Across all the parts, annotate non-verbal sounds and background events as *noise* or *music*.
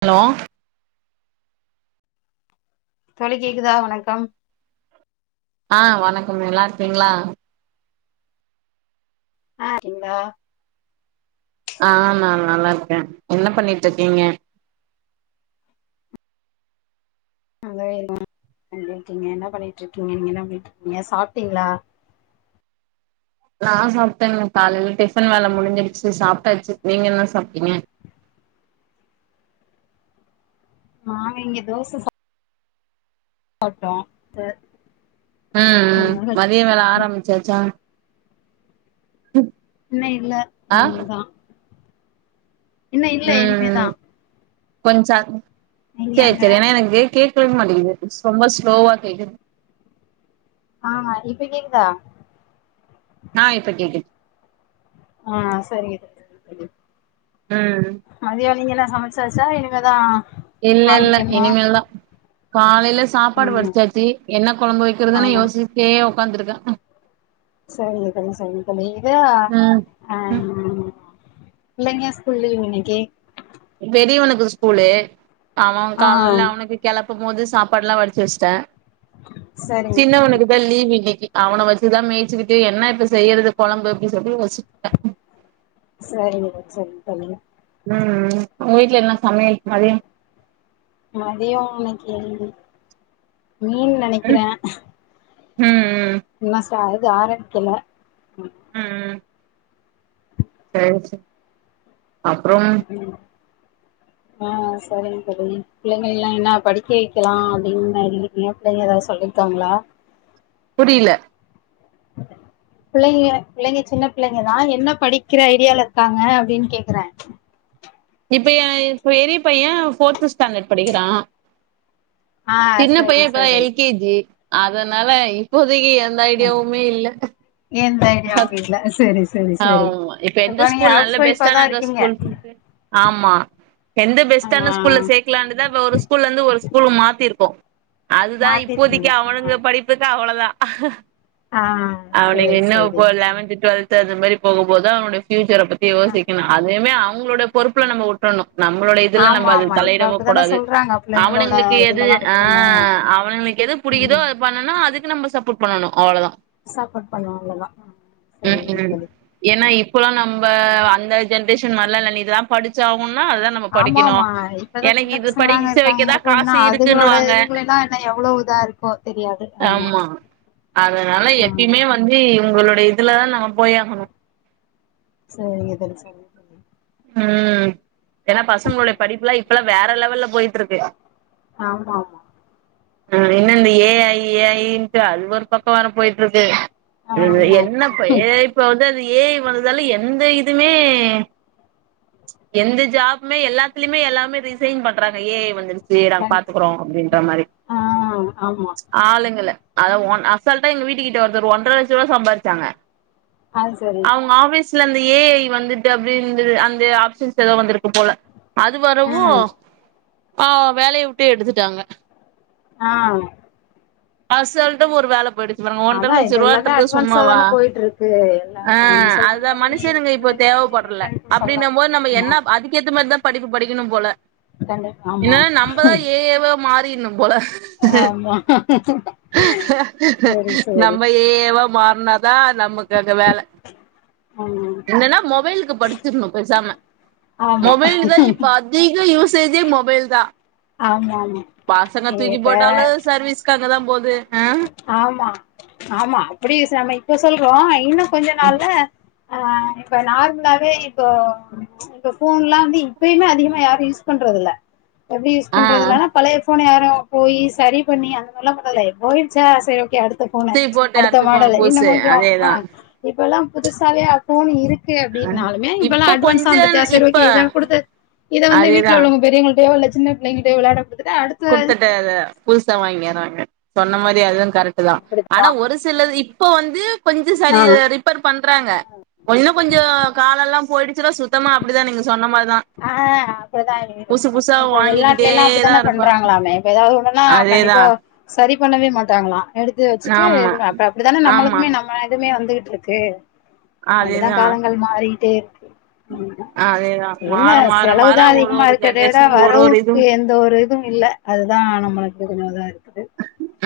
hello தோழி கேக்குதா வணக்கம் ஆஹ் வணக்கம் நல்லாருப்பிங்களா ஆஹ் *unintelligible* ஆஹ் நா நல்லா இருக்க என்ன பண்ணிட்டு இருக்கீங்க *unintelligible* என்ன பண்ணிட்டு இருக்கீங்க நீங்க என்ன பண்ணிட்டு இருக்கீங்க சாப்பிட்டீங்களா நா சாப்பிட்டேங்க காலையில டிஃபன் வேலை முடிஞ்சிருச்சு சாப்பிட்டாச்சு நீங்க என்ன சாப்பிட்டீங்க ஆ இங்க தோச சாப் சாப்ட்டோ இது ம் ம் மதிய வேல ஆரம்பிச்சாச்சா இன்னு இல்ல ஆ இனிமேதா இன்னு இல்ல இனிமேதா ம் *unintelligible* நீங்க சேரி அங்க சேரி ஏனா எனக்கு கேக் கேக்கமாட்டுக்குது ரொம்ப ஸ்லோவா கேக்குது ஆஹ் இப்ப கேக்குதா ஆ இப்ப கேக்குது ஆஹ் சரிங்க தோழி ம் நீங்கள சமைச்சாச்சா இனிமே தா இல்லல்ல இனிமேல்தா காலைல சாப்பாடு ம் வடிச்சாச்சு என்ன கொழம்பு வெக்கிறதுன் ஆமா யோசிச்சி ட்டே ஒ வந்துருக்க சரிங்க தோழி சரிங்க தோழி இதா அ ம் பிள்ளைங்க ஸ்கூல் லீவ் இன்னைக்கி பெரியவுனுக்கு ஸ்கூலு ஆமாக்கா ஆ *unintelligible* அவுனுக் கெலப்ப மோதுஸ் சாப்பாடுலா வடிச்சு வச்ட்ட சரிங்க தோழி சின்னவனுக்குதா லீவு இன்னிக்கு அவன வச்சுதா மேச்சுகிட்டு என்ன இப்ப செய்யறது கொழம்பு அப்டின் சொல்லி யோசிச்சிட்ருக்கே சரிங்க த சரிங் தோழி ம் ம் உங்கு வீட்ல என்ன சமையல் மதியம் மதிய இன்னைக்கு நீன்னு ம் நெனைக்கிறே ம் ம் தா அது ஆரம்பிக்கல ம் அப்றோம் ஆ சரிங் தோழி பிள்ளைங்களைலா என்னா படிக்க வெக்கலா அப்டின் இருக்கிங்க பிள்ளைங்க எதாவுது சொல்லிருக்காங்ளா புரில பிள்ளைக பிள்ளைங்க சின்ன பிள்ளைங்கதா என்ன படிக்கிற ஐடியால இருக்காங்க அப்டின் கேக்கற இப்ப ஏ பெரிய பையே போர்து ஸ்டாண்டர்ட் படிக்கிறா ஆ சின்ன பைய சரி இப்பதா சரி எல் கே ஜி அதனால இப்போ இல்லயே எந்த ஐடியாவுமே இல்ல தைரிய அவுங் வீட்ல சேர் ஆமா இப்ப எந்த ஸ்கூல் நல்ல ஒய்ஃபா தா பெஸ்ட்டானத இருக்கீங்க ஸ்கூல் சொல்ட்டு ஆமா எந்த ஆ பெஸ்டான ஸ்கூல்ல சேக்கலான்ட்டுதா இப்ப ஒரு ஸ்கூல்ல இருந்து ஒரு ஸ்கூல் மாத்திருக்கோ அதுதா இப்போதைக்கு மாத்திருக்கீங்க ஆ அவனுங்க படிப்புக்கு அவள ஆ அவனுக சரி என்ன சரி இப்போ லெவன்த் டுவெல்த் த்தந்த மாரி போகும் போதா அவனுனோட ஃபியூச்சர் பத்தி ஆ யோசிக்கணும் அதயுமே அப் அவ்ங்களோட பொறுப்புல நம்ம வுட்ரணும் நம்மளோட இதுல ஆமா நம்ம அது ஆமா இப்ப தலையிடவு அப்படித்தானே கூடாது சொல்றாங்க பிள்ளைங்களோட அவனுங்களுக்கு எது இதுலதா ஆ விட்றணு அவனுங்களுக்கு எது புடிக்குதோ ம் அது பண்ணனும் அதுக்கு நம்ம சப்போ ம் அவ்வளோதா சாப்பாடு பண்ணுவ அவ்ளோதா ஹ் ம் சேரி ம் ஏன்னா இப்பல்லா நம்ம இப்ப அந்த ஜென்ரேஷன் மாறிலா இல்ல நீ இத படிச்சு அவ் வும்னா அதா நம்ம படிக்குனு ஆமாமா இப்பதா எனக்கு சின்ன இது பசங்களாங்க படிச்ச வைக்கதா இருக்காங்கிறப்போ இன்னு காசு அதுங்களோட இருக்குன்னுவாங்க இதுங்களல்லா என்ன எவ்ளோ இதா இருக்கோ தெரியாது ஆமா அதனால ஆ எப்பியுமே வந்து உங்களுடைய இதுல தா நங் போயாகனு சேரிங்க தோழி சேரிங்க தோழி ம் ஏன்னா பசங்களுடைய படிப்புல இப் இப்பல்லா வேற லெவல்ல போயிட்டுருக்கு ஆமாம ஆஹ் இன்ன இந்த ஏ ஐ ஏஐன்ட்டு அது ஒரு பக்கம் வேற போயிட்டு இருக்கு இது ஆமா என்னப்ப ஆமா ஏஐ இப்ப வந்து அது ஏ ஐ வந்ததால எந்த இதுமே எந்த ஜாப்மே எல்லாத்துலயுமே எல்லாமே ரீசைன் பண்றாங்க ஏ ஐ வந்துச் ஜி நாங்க கண் பாத்துக்கறோம் அப்டின்ற மாரி ஆ ஆம்மா இல்ல அதா ஒன் அசால்டா எங்க வீட்டு கிட்ட ஒருதரு ஒன்றர லட்ச ரூவா சம்பாரிச்சாங்க ஆ சரி ஜில அந்த ஏ ஐ வந்துட்டு அப்டின்த்ரு அந்த ஆப்ஷன்ஸ் ஏதோ வந்துருக்கும் போல அது வரவு ம் ஆ வேலைய வுட்டு எடுத்துட்டாங்க ஆ அசால்ட்டா ஒரு வேல போயிடு இப்ப நம்ம ஒன்றர அதா லட்ச இப்ப எல்லாமே ரூபான்றது அட்வான்ஸா சும்மாவா தான போயிட்டு இருக்கு ஆ எல்லாமே நீங்க சொல்ற அதா மாரி மனுஷனுங்க இப்ப இப்பவே நம்ம எதையுமே தேவப்படல கணிப்பு சொல்ல அப்டினம் போது முடியாது நம்ம ஆமா என்ன அதுக்கேத்த மார்தா படிப்பு படிக்கணு போல கண்டிப்பா ஆமா இல்லன்னா நம்பதா ஆமா ஏ ஏவா மாறி ட்னு போல ஆமா சரி சரி நம்ப ஏ ஏவா மாறு னா தா நமக்கு அங்க வேல, ம் என்னன்னா மொபைலுக்கு படிச்சிடுனு பெசாம ஆமா மொபைல்தா இப்ப அதிக யூஸ் சேஜே மொபைல்தா ஆமா ஆமா பசங்க தூக்கி போட்டாலு இப்ப சர்வீஸ்க்கு அங்கதா போது ஆமா, ஆமா, அப்படி நம்ம இப்ப சொல்றோ இன்னு கொஞ்ச நாள்ல ஆ, இப்ப நார்மலாவே இப்போ இப்ப ஃபோன்லா வந்து இப்பயுமே அதிகமா யாரும் யூஸ் பண்றது இல்ல எப்டி யூஸ் ஆ பண்றதுல்லனா பழைய ஃபோன யாரும் போயி சரி பண்ணி அந்த மாரில்லா பண்றதுல்ல எ போயி ச்ச சேரி ஓகே அடுத் த போன தூக்கி போட்டு அடுத்த ஃபோன மாடலு இன்னும் புதுசு கொஞ்சோம் ஆ அதேதா இப்பல்லாம் புதுசாவே அப் ஃபோனு இருக் கு அப்டின்னாலுமே இப்பல்லா இப்ப அட்வான்ஸா கொஞ்ச வந்துருச்சா சரி ஓகே இப்ப இத குடுத்து இத வந்து வீட்ல அதேதா உள்ளவங்க பெரியவங்கள்ட்டயோ இல்ல ஜின்ன பிள்ளைங்கிட்டே வெளாட குடுத்துட்ட அத புதுசா வாங்கிறாங்க சொன்ன மாரி அதுதன் கரெட்டு தா ஆனா அப்டித்தா ஒரு சிலது இப் இப்போ வந்து கொஞ்ச சரி ஆ ரிப்பேர் பண் ராங்க ஒன்னும் கொஞ்சம் காலல்லாம் போயிடுச்சுனா சுத் த்தமா அப்டிதா நீங்க சொன்ன மாரி ஆஹ் அப்டிதான் இ இருக்கும் புதுசா இப்ப வெளிநாட்டுல வாங்கிக்கிட்டே எல்லாம் தா அப்டித்தான பண்றாங் இருப்பாங்க களாமே இப்ப எதாவது ஒண்ணுன்னா அதேதா கண்டிப்பா சரி பண்ணவே மாட்டாங்களாம் எடுத்து வச்சுட்டு ஆமா இது அப்ப அப்டித்தானே ஆமா நம்மளுதுமே நம்ம இதுமே வந்து ட்டுருக்கு அப்டிதான் காலங்கள் மாறி டே ஆஹ் அதேதான் என்ன செலவு தான் அதிகமா இருக்கதே விட ஒரு ஒரு இது வரவுக்கு எந்த ஒரு இதுவும் இல்ல அதுதான் *unintelligible* நம்மளுக்கு இது மாரி தா இருக்குது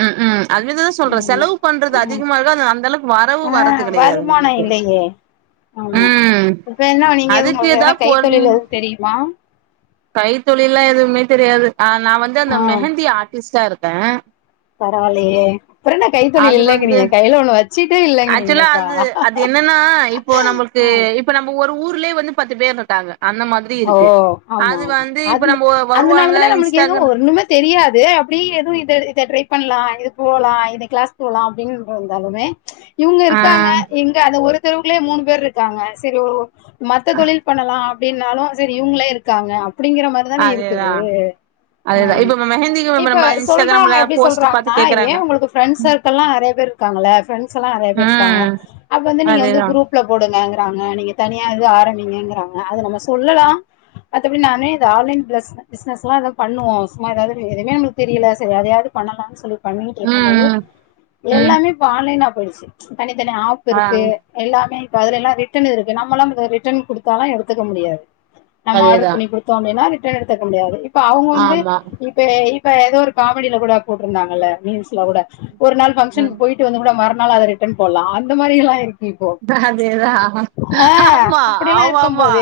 ம் உம் அதுமாரிதான சொல்றேன் ம் செலவு பண்றது ம் அதிகமா இருக்கு அது அந்த அளவுக்கு வரவு ஆ வர்றது கெடையாது வருமானம் நமக்கு இல்லையே ஆமா உம் இப்ப என்ன நீங்க அதுக்கு உங்களுக்கு எதா என்ன பொரு கைத்தொழில் எதுவும் தெரியுமா கைத்தொழில்லா எதுவுமே தெரியாது ஆஹ் நான் வந்து அந்த மெஹந்தி ஆர்டிஸ்ட்டா இருக் தேன் பரவா இல்லையே அப்புறம் என்னா கைத்தொழில் அது வந்து இல்லங்கிறீங்க கையில ஒண்ணு வச்சுட்டே ஆக்சுவலா இல்லேங்கிறீங்களேப்பா அது அது என்னன்னா ஆஹ் உள்ளயே வந்து பத்து பேர் இருக்காங்க அந்த மாதிரி ஓ இருக்கு ஆமா அது ஆமா வந்து அ இப்ப நம்ம அதுனால வருவாங்க தான நம்மளுக்கு எதுவும் இன்ஸ்டாகிராம் ஒண்ணுமே தெரியாது அப்டியே எதோ இது இத ட்ரை பண்லாம் இது போலாம் இது கிளாஸ் போலாம் அப்டினு இருந்தாலுமே ச் இவுங்க ஆ இருக்காங்க எங்க அத ஒரு இவுங்கலே மூணு பேர் இருக்காங்க செரி ஒ மத்த தொழில் பண்ணலாம் அப்டின்னாலும் சரி இவுங்களே இருக்காங்க அப்டிங்கற மாரிதான அதேதா இருக்குது அதேதா அஹ் இப்ப நம்ம மெஹந்திக்கு இப்ப நம்ம சொல்றவங்க இன்ஸ்டாகிராம்ல எப்டி போஸ்ட் பாத்து சொல்றாங்கன்னா கேக்குறாங்க ஏன் உங்களுக்கு ஃப்ரெண்ட்ஸ் சர்க்கள்ல்லாம் நெறய பேர் இருக்காங்கல்ல ஃப்ரெண்ட்ஸ்ல்லா நெறய பேர் இருக்காங்க ம் அப்ப வந்து நீங்க வந்து அதேதா குரூப்ல போடுங்க காங்க நீங்க தனியா இருந்து ஆரம்பிங்கங்கறாங்க அது நம்ம சொல் இல்லடா மத்தபடி நானே இந்த ஆன்லைன் கிளாஸ் பிஸ்னஸ்லாம் ஏதோ பண்ணுவோம் சும்மா எதாவது எதுமே தெரியல எதயாவது பண்ணலாம்னு சொல்லிட்டு பண்ணிட்டு இருக்கும் போது ம் ம் ம் எல்லாமே இப்ப ஆன்லைன் அப் பொய்டுச்சு தனித்தனி ஆப் ஆ இருக்கு எல்லாமே அதுல எல்லாம் ரிட்டன் இருக்கு நம்மலா ரிட்டன் குடுத்தாலா எடுத்துக்க முடியாது நம்ம ஆர்டர் அதேதா பண்ணி குடுத்தோ அப்டின்னா ரிட்டன் எடுத்துக்க முடியாது இப்ப அவுங் வந்து ஆமா இப்பே இப்ப எதோ ஒரு காமெடில கூட போட்ருந்தாங்கல்ல மீம்ஸ்ல கூட ஒரு நாள் ம் ஃபங்ஷக்கு போயிட்டு வந்து கூட மறந் நால அத ரிட்டர்ன் போட்லா அந்த மாரி எல்லா இருக் தா அதேதா ஆமா ஆமாமா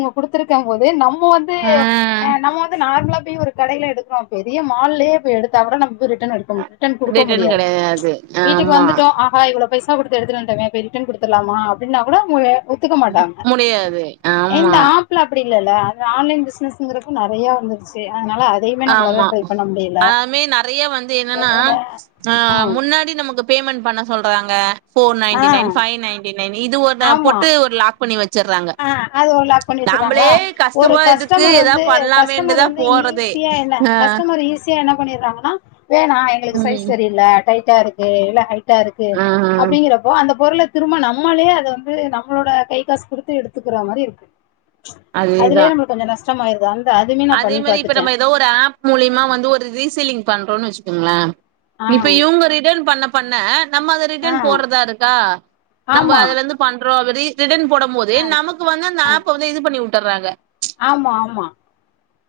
நங்க குடுத்திருக்கம் போது நம் மோ வந்து ஆ நம்ம வந்து நார்ம்லா தி ஒரு கடைல எடுக்கறோ பெரிய மால்லியே போய் எடுத்தா கூட நம் ரிட்டர்ன் எடுக்க ரிட்டர்ன் குடுக்க ரிட்டன் முடியாது கெடையாது வீட்டுக் ஆமா வந்துட்டோ ஆகா இவ்ளோ பைசா குடுத்து எடுத்துட்டு வந்துட்டமே போய் ரிட்டன் குடுத்துட்லாமா அப்டினா கூட உங்க முடியாது ஆமா எந்த ஆப்பிள அப்புடி இல்லல்ல இந்த ஆன்லைன் பிஸ்னஸ்ங்கிறது நெறய வந்துருச்சு அதனால அதையுமே நம்மளால ஆமா ட்ரை பண்ண முடியல அதாமே நெறய வந்து என்னன்னா அ ஆ முன்னாடி நமக்கு பேமண்ட் பண்ண சொல்றாங்க ஃபோர் ஆ ninety nine five ninety nine நி இது ஒரு பொட்டு ஒரு லாக் பண்ணி வச்சு அ அது ஒ லக் பண்ணி வச்சறாங்ளா ஒரு கஷ்டமா இருக்கு கஸ்டமர் ஏதா வந்து கஸ்டமர் பண்லாமேன்ட்டுதா வந்து போறதே ஈஸியா என்ன ஆ கஸ்டமர் ஈஸியா என்ன பண்ணிடுறாங்கன்னா வேணா எங்களுக்கு சைஸ் ம் செரியில்ல டைட்டா இருக்கு இல்ல ஹை டா இருக்கு ஆ அப்டிங்கிறப்போ அந்த பொருள திரும்ப நம்மளே அத வந்து நம்மளோட கை காசு குடுத் து எடுத்துக்குறா மாரி இருக்கு அதேதா அதுலே நம்மளுக்கு கொஞ்ச நஷ்ட் ஷ்டமாயிருது அந் அதே மரி இப்ப நம்ம எதோ ஒரு ஆப் மூலிமா வந்து ஒரு ரீசீலிங் பண் டோன் வச்சுக்கங்கள ஆ இப்ப இவுங்க ரிட்டன் பண்ண பண்ண நம்ம அத ஆ ரிட்டன் போட்றதாருக்கா நம்ப ஆமா அதுல இருந்து பண்றோ ரீ ரிடன் போடம்போது ஆ நமக்கு வந்து அந்த ஆ ஆப் வந்து இது பண்ணிவு ட்டர்றாங்க ஆமா ஆமா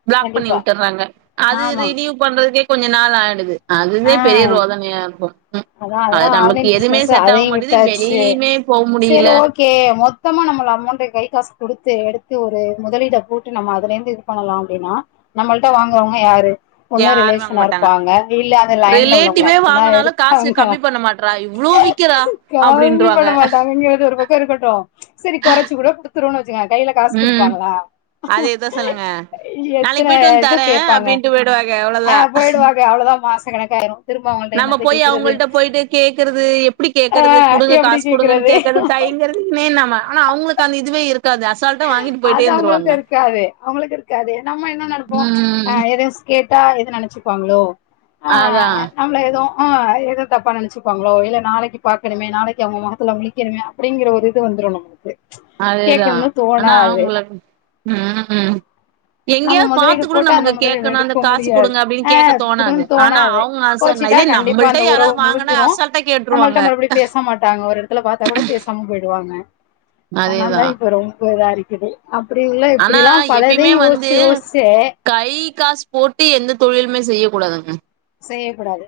ப்ளாக் பண்ணி கண்டிப்பா உட்டுறாங்க அது ஆமா ரினியூ பண்ற அதுக்கே கொஞ்ச நாள் ஆயிடுது அதுவே ஆ பெரிய ரோதனையா இருக்கு ம் அதா அது அதா நமக்கு ஆன்லைன் எதுவுமே பிசினஸ் செட் ஆக அதையு மாட்டேது விட்டாச்சு, வெளியிலயுமே போ சேரி முடியல ஓகே மொத்தமா நம்மள அமோண்ட் கை காச குடுத்து எடுத்து ஒரு முதலீட போட்டு நம்ம அதுல இருந்து இது பண்ணலா அப்டின்னா நம்மள்ட்ட வாங்குறவங்க யாரு ஒண்ணு யாரு வாங்க ரிலேஷனா மாட்டாங்க இருப்பாங்க இல்ல அந்த லைன்ல உள்ளவங்களா ரிலேட்டிவே மட்டுதா வாங்குனாலு இருப் காசு அவங்க கம்மி பண்ண மாட்றா இவ்ளோ விக்கிறா கம்மி பண்ண அப்டின்ருவாங்க மாட்டாங்கங்றது ஒரு பக்க இருக்கட்டு செரி கொறச்சு கூட குடு த்துருவோனு வச்சுங்க கைல காசு ம் குடுப்பாங்களா அதேதா சொல்லுங்க நாளைக்கு எத்தன போயிட்டு வந்து இது தரே கேப்பாங்க அப்டின்ட்டு போயிடுவாங்க ஆ அவ்ளோதா போயிடுவாங்க அவ்ளதா மாச ச கணக்காயிரும் திரும்ப அவங்கள்ட்ட என்னத்த கேக் அவங்கள்ட போயிட்டு கேக்குறது எப்டி ஆ கேக்றது குடுங்க எப்டி காசு குடுங்கனு கேக்குறது கேக்றதுக்கு தயங்குறதுமே நாம ஆனா அவங்களுக்கு அந்த இதுவே இருக் அது அவங்களுக்கு இருக்காது அவங்களுக்கு இருக்காது நம்ம என்ன நெனப்போ ம் அ எதோ கோட் டா எது நெனைச்சுப்பாங்களோ அதா ஆ எதோ தப்பா நெனச்சுப்பாங்ளோ இல்ல நாளைக்கு பாக்கணுமே நாளைக்கு அவங்க முகத்துல முழிக்கணுமே அப்படிங்கிற ஒரு இது வந்துரு நமக்கு அதேதா கேக்கணும்னு ஆனா தோணாது உங்கள ம் நம்ம எங்கேயாவது பாத்து முதலீடு கூட போட்டு அந்த நமக்கு முதலீடு கேட்கணு அந்த எடுக்க காசு முடியாது குடுங்க அப்டின்னு ஆ கேட்க தோணாது குடுங்கன் ஆனா தோணாது அவங்க அச போச்சிடா இதே கண்டிப்பா நம்மள்ட்ட அந்த உறவு யாராவது வாங்கனா முறிஞ்சிரு அசால்ட்டா நம்மள்ட்ட கேட்டுருவாங்க மறுபடியு பேச மாட்டாங்க ஒரு எடத்துல பாத்தா கூட பேசாம போயிடுவாங்க அனாலதா அதேதா இப்ப ரொம் ப இதா இருக்குது அப்படின்லா இப்படிலா பலதையு யோசி து கை காசு போட்டு எந்த தொழிலுமே செய்யக் கூடாதுங்க செய்ய கூடாது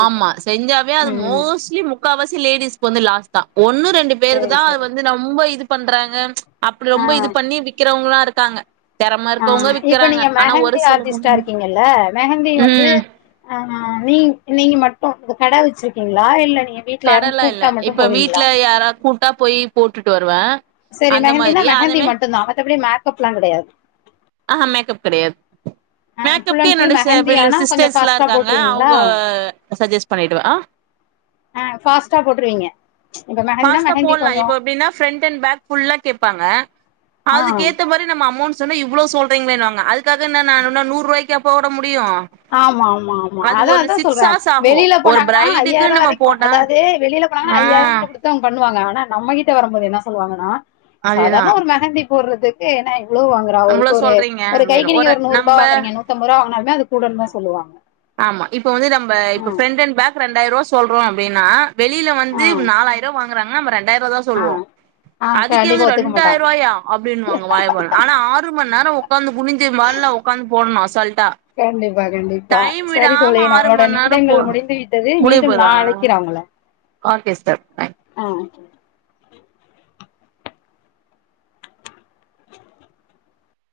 ஆமா செஞ்சாவே அது மோஸ்ட்லி முக்காவாசி லேடிஸ்க்கு வந்து லாஸ் தா ஒன்னு ரெண்டு பேருக்கு சரி தா அது சரி வந்து நொம்ப இது பண்றாங்க அப்படி ஆ ரொம்ப இது பண்ணி விக்கிறவங்களா இருக் காங்க ஆ இப்ப நீங்க மெஹந்தி ஆர்டிஸ்ட்டா சிலவங்க இருக்கீங்கல்ல மெஹந்தி வந்து ம் அ நீங் நீங்க மட்டு இந்த கட வச்சிருக்கீங்களா இல்ல நீ கடலா இல்ல இப்ப வீட்டு்ல யாரா கூப்ட்டா போய் போட் விட்டுட்டு வருவே செரி அந்த மெஹந்தினா மாதிரி மெஹந்தி அதுமே மட்டு தா மத்தபடி மேக்கப்லா கெடையாது ஆஹா மேக்கப் கெடையாது ஆ ஃபுல் மேக்கப்க்கு அண்ட் ஃபுல் மெஹந்தி என்னோடைய *unintelligible* ஆனா கொஞ்ச சிஸ்டர்ஸ்லா ஃபாஸ்ட்டா இருக்காங்க போட்ருவீங்களா அவங்க சஜஸ்ட் பண்ணிடுவ ஆ ஆ ஃபாஸ்ட்டா போட்டுருவீங்க ஃபாஸ்டா போட்லா இப்ப எப்டின்னா ஃப்ரண்ட் அண்ட் பேக் ஃபுல்லா கேப்பாங்க ஆ அதுக்கு ஏத்தமாரி நம்ம அமௌண்ட் சொன்ன இவ்வளோ சொல்றீங்களேன்னுவாங்க அதுக்காக என்ன நா என்ன நூறு ரூவாய்க்கா போட முடி ஆமா ஆமா ஆமா அதா அதா சிக்ஸ் சொல்றே ஹார்ஸ் ஆகு வெளியில ஒரு போனாங்கன்னா பிரைடுக்கு ஐயாயிர நம்ம வரைக்கு போட்டா அதாவது வெளியில போனாங்கன்னா ஆ ஐயாயிரக்கூட கொடுத்து பண்ணுவாங்க ஆனா நம்மகிட்ட வரும்போது என்ன சொல்லுவாங்கன்னா அதேதா சாதாரண ஒரு மெகந்தி போறதுக்கு என்னா இது இவ்ளோ வாங்கறா ஒரு இவ்ளோ ஒரு சொல்றீங்க ஒரு அப்டின்னு கைக்கு நீங்க ஒரு நூறு ருபா நம்ப வாங்குறீங்க நூத்தம்பது ருபா வாங்கனாலுமே அது கூடன்னு தா சொல்லுவாங்க ஆமா இப்ப வந்து நம்ப ஆ இப்ப ஃப்ரண்ட் அண்ட் பேக் ரெண்டாயிரருவா சொல்றோ அப்டின்னா வெளில ஆ வந்து நாலாயிர ரூவா வாங் றாங்க நம்ப ரெண்டாயி *unintelligible* தா ஆ சொல்வோ ஆ அதுக்கே கண்டிப்பா வந்து ஒத்துக்க மாட்டாங்க ரெண்டாயிருவாயா அப்டின்னுவாங்க வாய ப ஆனா ஆறு மணி நேரோ உக் உக்காந்து குனிஞ்சி *unintelligible* ஒக்காந்து போட்ணு அசால்ட்டா ப டைம் செரி விடாம தோழி ஆறு நம்மளோட மண் நேரோ போ நிமிடங்கள் முடிந்து விட்டது முடிய மீண்டும் போதா நாளைக்கு நா உங்கள ஓகே சிஸ்டர் தேங் *unintelligible*